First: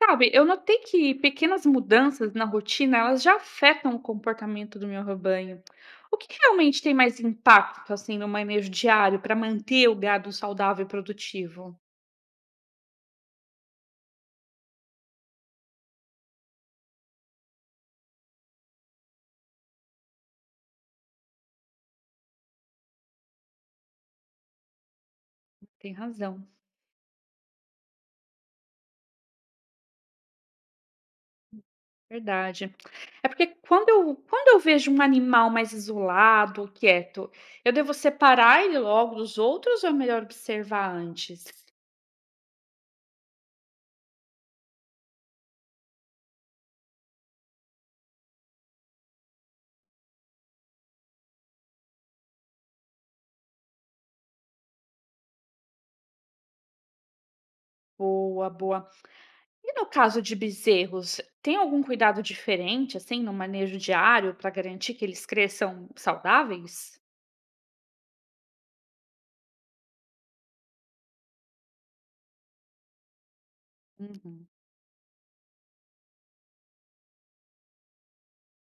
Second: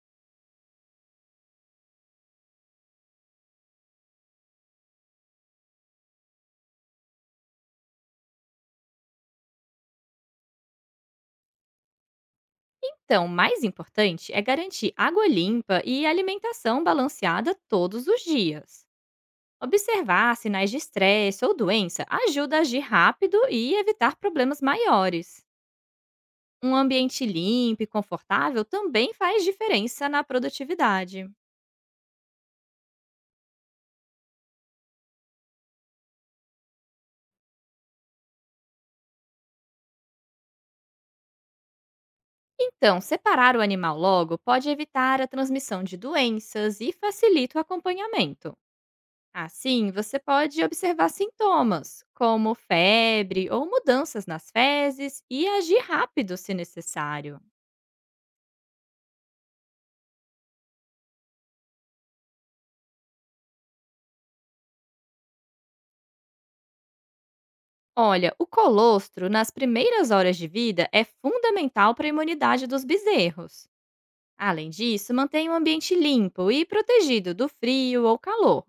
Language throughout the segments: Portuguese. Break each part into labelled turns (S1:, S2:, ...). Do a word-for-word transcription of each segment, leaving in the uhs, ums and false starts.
S1: Sabe, eu notei que pequenas mudanças na rotina, elas já afetam o comportamento do meu rebanho. O que que realmente tem mais impacto, assim, no manejo diário para manter o gado saudável e produtivo?
S2: Então, o mais importante é garantir água limpa e alimentação balanceada todos os dias. Observar sinais de estresse ou doença ajuda a agir rápido e evitar problemas maiores.
S1: Tem razão,
S2: Um ambiente limpo e confortável também faz diferença na produtividade.
S1: verdade. É porque quando eu, quando eu vejo um animal mais isolado ou quieto, eu devo separar ele logo dos outros ou é melhor observar antes?
S2: Então, separar o animal logo pode evitar a transmissão de doenças e facilita o acompanhamento. Ah, sim, você pode observar sintomas, como febre ou mudanças nas fezes, e agir rápido se necessário.
S1: Boa, boa. E no caso de bezerros, tem algum cuidado diferente, assim, no manejo diário para garantir que eles cresçam saudáveis?
S2: Olha, o colostro, nas primeiras horas de vida, é fundamental para a imunidade dos bezerros.
S1: Uhum.
S2: Além disso, mantém o ambiente limpo e protegido do frio ou calor.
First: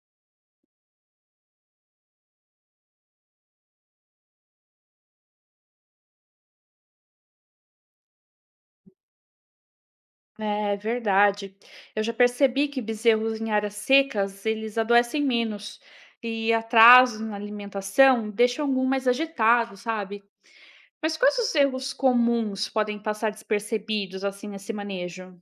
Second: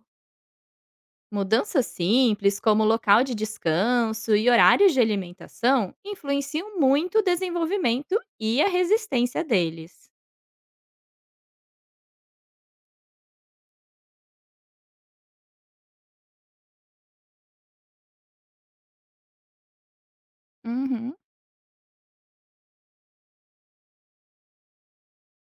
S2: Mudanças simples, como local de descanso e horários de alimentação, influenciam muito o desenvolvimento e a resistência deles.
S1: É verdade. Eu já percebi que bezerros em áreas secas, eles adoecem menos e atrasos na alimentação deixam algum mais agitado, sabe?
S2: Uhum.
S1: Mas quais os erros comuns podem passar despercebidos assim nesse manejo?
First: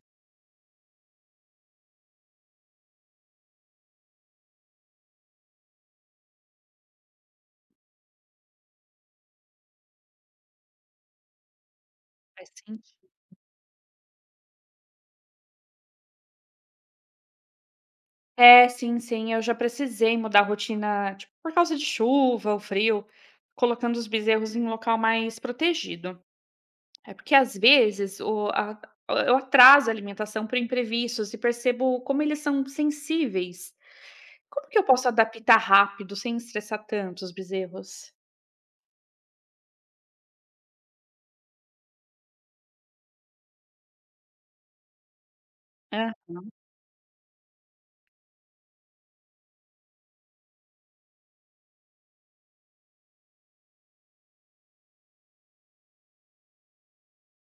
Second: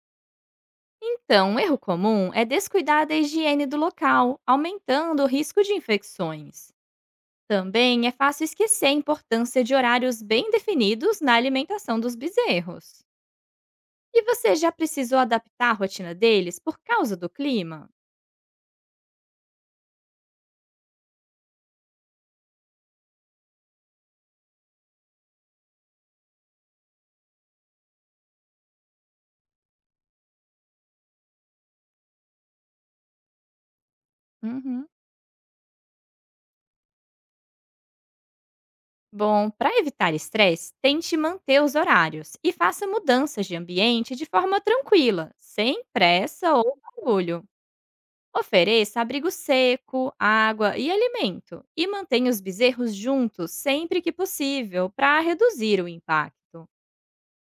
S2: Então, um erro comum é descuidar da higiene do local, aumentando o risco de infecções. Também é fácil esquecer a importância de horários bem definidos na alimentação dos
S1: Faz
S2: bezerros.
S1: sentido.
S2: E você já precisou adaptar a rotina deles por causa do clima?
S1: É, sim, sim, eu já precisei mudar a rotina, tipo, por causa de chuva ou frio, colocando os bezerros em um local mais protegido. É porque às vezes o, a- eu atraso a alimentação por imprevistos e percebo como eles são sensíveis. Como que eu
S2: Uhum.
S1: posso adaptar rápido sem estressar tanto os bezerros?
S2: Bom, para evitar estresse, tente manter os horários e faça mudanças de ambiente de forma tranquila, sem
S1: É,
S2: pressa ou barulho. Ofereça abrigo seco, água e alimento e mantenha os bezerros juntos sempre que possível para reduzir o impacto.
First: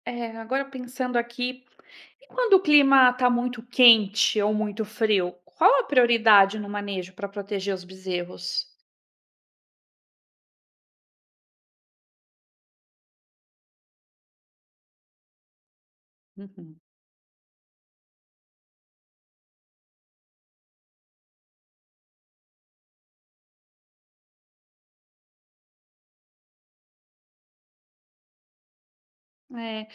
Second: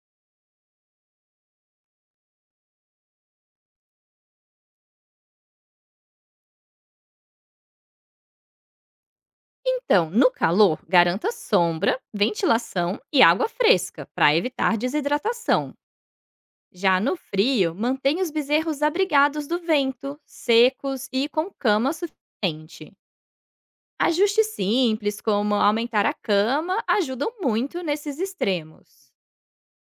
S1: é, agora pensando aqui, e quando o clima está muito quente ou muito frio, qual a prioridade no manejo para proteger os bezerros?
S2: Então, no calor, garanta sombra, ventilação e água fresca para evitar desidratação.
S1: Uhum.
S2: Já no frio, mantenha os bezerros abrigados do vento, secos e com cama suficiente. Ajustes simples, como aumentar a cama, ajudam muito nesses extremos.
S1: É,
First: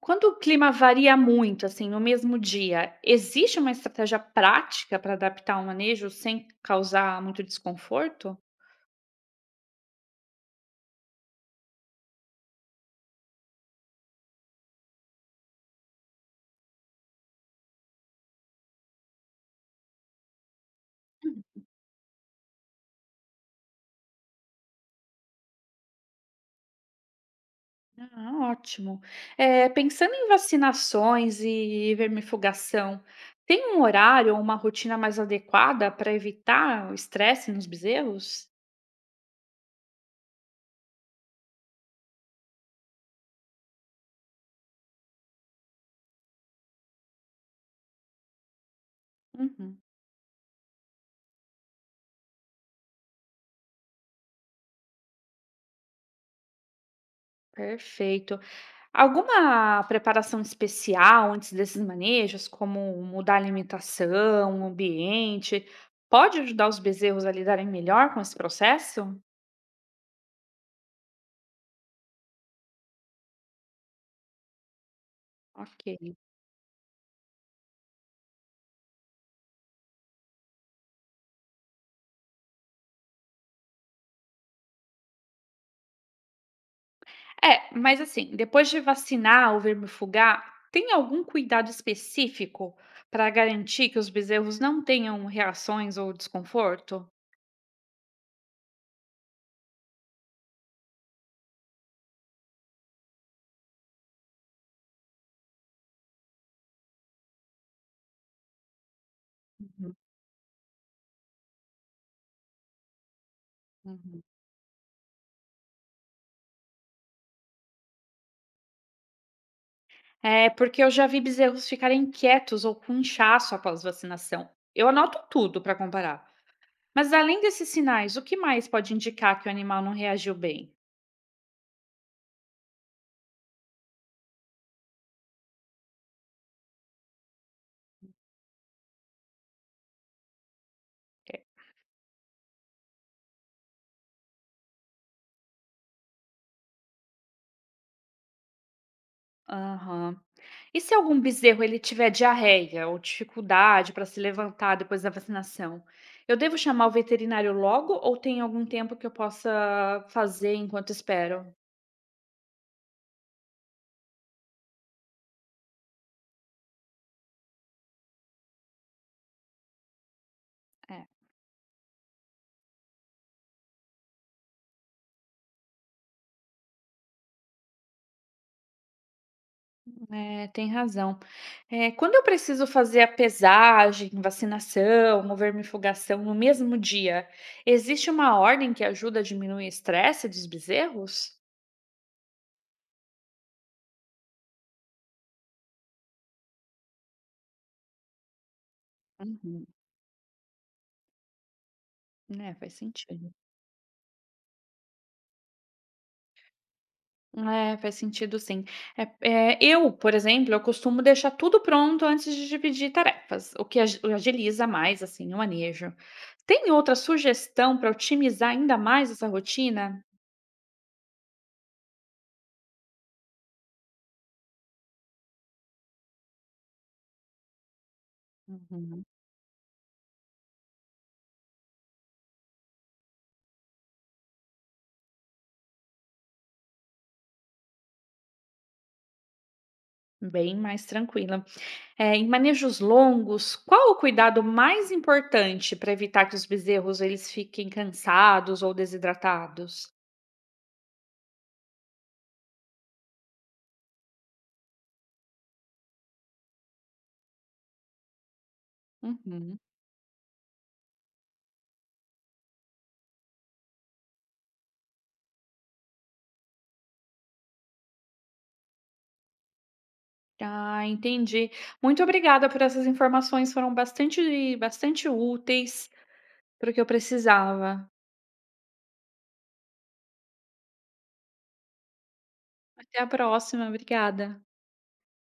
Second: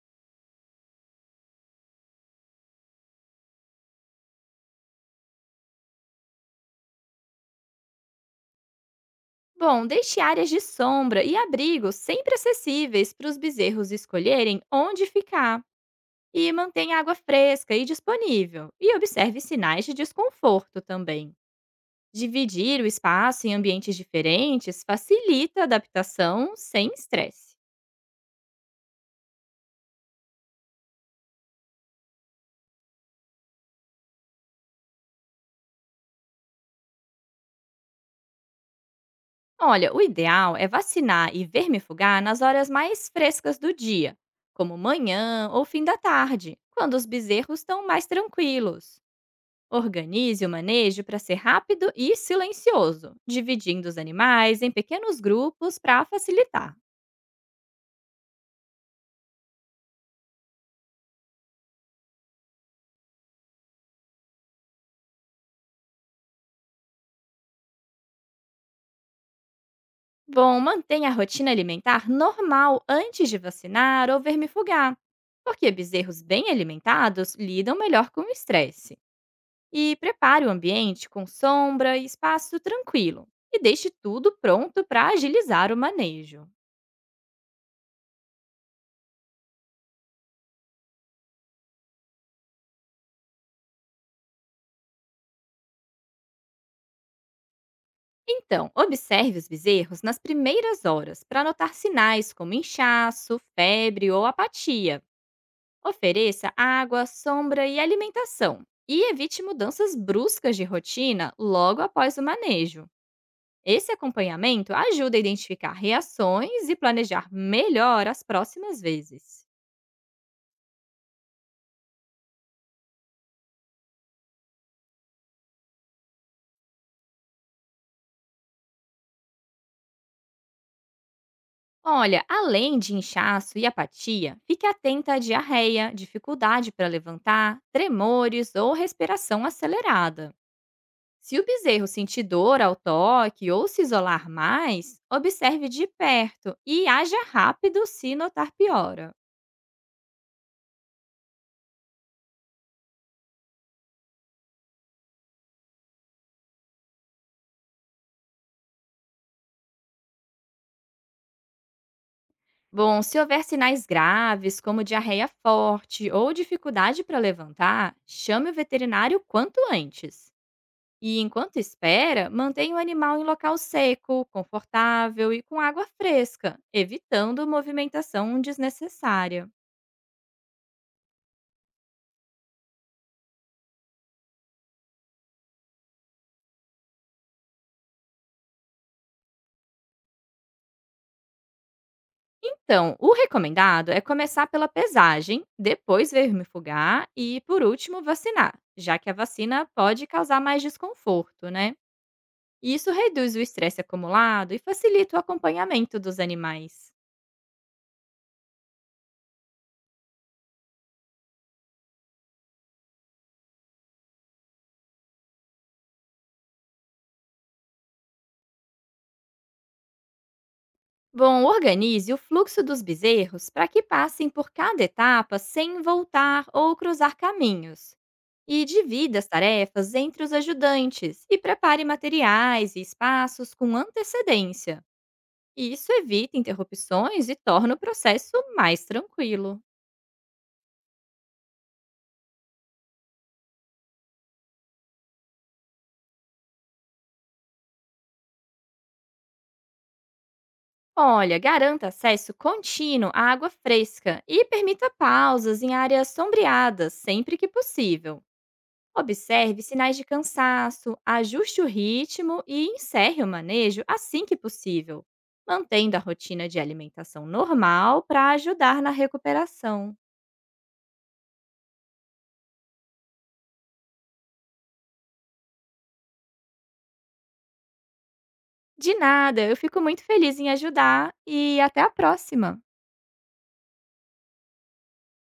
S1: quando o clima varia muito, assim, no mesmo dia, existe uma estratégia prática para adaptar o manejo sem causar muito desconforto?
S2: Bom, deixe áreas de sombra e abrigo sempre acessíveis para os bezerros escolherem onde ficar. E mantenha a água fresca e disponível. E observe sinais de desconforto também. Dividir o espaço em ambientes diferentes facilita a adaptação sem estresse.
S1: Ah, ótimo. Eh, pensando em vacinações e vermifugação, tem um horário ou uma rotina mais adequada para evitar o estresse nos bezerros?
S2: Olha, o ideal é vacinar e vermifugar nas horas mais frescas do dia, como manhã ou fim da tarde, quando os bezerros estão mais tranquilos.
S1: Uhum,
S2: Organize o manejo para ser rápido e silencioso, dividindo os animais em pequenos grupos para facilitar.
S1: perfeito. Alguma preparação especial antes desses manejos, como mudar a alimentação, o ambiente, pode ajudar os bezerros a lidarem melhor com esse processo?
S2: Bom, mantenha a rotina alimentar normal antes de vacinar ou vermifugar, porque
S1: Ok.
S2: bezerros bem alimentados lidam melhor com o estresse. E prepare o ambiente com sombra e espaço tranquilo, e deixe tudo pronto para agilizar o manejo.
S1: É, mas assim, depois de vacinar ou vermifugar, tem algum cuidado específico para garantir que os bezerros não tenham reações ou desconforto?
S2: Então, observe os bezerros nas primeiras horas para notar sinais como inchaço, febre ou apatia. Ofereça água, sombra e alimentação. E evite mudanças
S1: Uhum,
S2: bruscas de rotina logo após o manejo. Esse
S1: uhum.
S2: acompanhamento ajuda a identificar reações e planejar melhor as próximas vezes.
S1: É, porque eu já vi bezerros ficarem quietos ou com inchaço após vacinação. Eu anoto tudo para comparar. Mas além desses sinais, o que mais pode indicar que o animal não reagiu bem?
S2: Olha, além de inchaço e apatia, fique atenta à diarreia, dificuldade para levantar, tremores ou respiração acelerada.
S1: É.
S2: Se o bezerro sentir dor ao toque ou se isolar mais, observe de perto e haja rápido se notar piora.
S1: Aham. E se algum bezerro ele tiver diarreia ou dificuldade para se levantar depois da vacinação? Eu devo chamar o veterinário logo ou tem algum tempo que eu possa fazer enquanto espero?
S2: Bom, se houver sinais graves, como diarreia forte ou dificuldade para levantar, chame o veterinário quanto antes. E enquanto espera, mantenha o animal em local seco, confortável e com água fresca, evitando movimentação desnecessária.
S1: É, é, tem razão. É, quando eu preciso fazer a pesagem, vacinação ou vermifugação no mesmo dia, existe uma ordem que ajuda a diminuir o estresse dos bezerros?
S2: Então, o recomendado é começar pela pesagem, depois vermifugar e, por último, vacinar, já que a
S1: Uhum.
S2: vacina pode causar mais desconforto, né?
S1: É, faz
S2: E isso
S1: sentido.
S2: reduz o estresse acumulado e facilita o acompanhamento dos animais.
S1: É, faz sentido sim. É, é, eu, por exemplo, eu costumo deixar tudo pronto antes de dividir tarefas, o que agi- agiliza mais assim o manejo. Tem outra sugestão para otimizar ainda mais essa rotina?
S2: Bom, organize o fluxo dos bezerros para que passem por cada etapa sem voltar ou cruzar caminhos. E
S1: Uhum.
S2: divida as tarefas entre os ajudantes e prepare materiais e espaços com antecedência. E isso evita interrupções e torna o processo mais tranquilo.
S1: Bem mais tranquila. É, em manejos longos, qual o cuidado mais importante para evitar que os bezerros eles fiquem cansados ou desidratados?
S2: Olha, garanta acesso contínuo à água fresca e permita pausas em áreas sombreadas sempre que possível.
S1: Uhum.
S2: Observe sinais de cansaço, ajuste o ritmo e encerre o manejo assim que possível, mantendo a rotina de alimentação normal para ajudar na recuperação.
S1: Ah, entendi. Muito obrigada por essas informações, foram bastante bastante úteis para o que eu precisava.
S2: De nada, eu fico muito feliz em ajudar e até a próxima!
S1: Até a próxima, obrigada.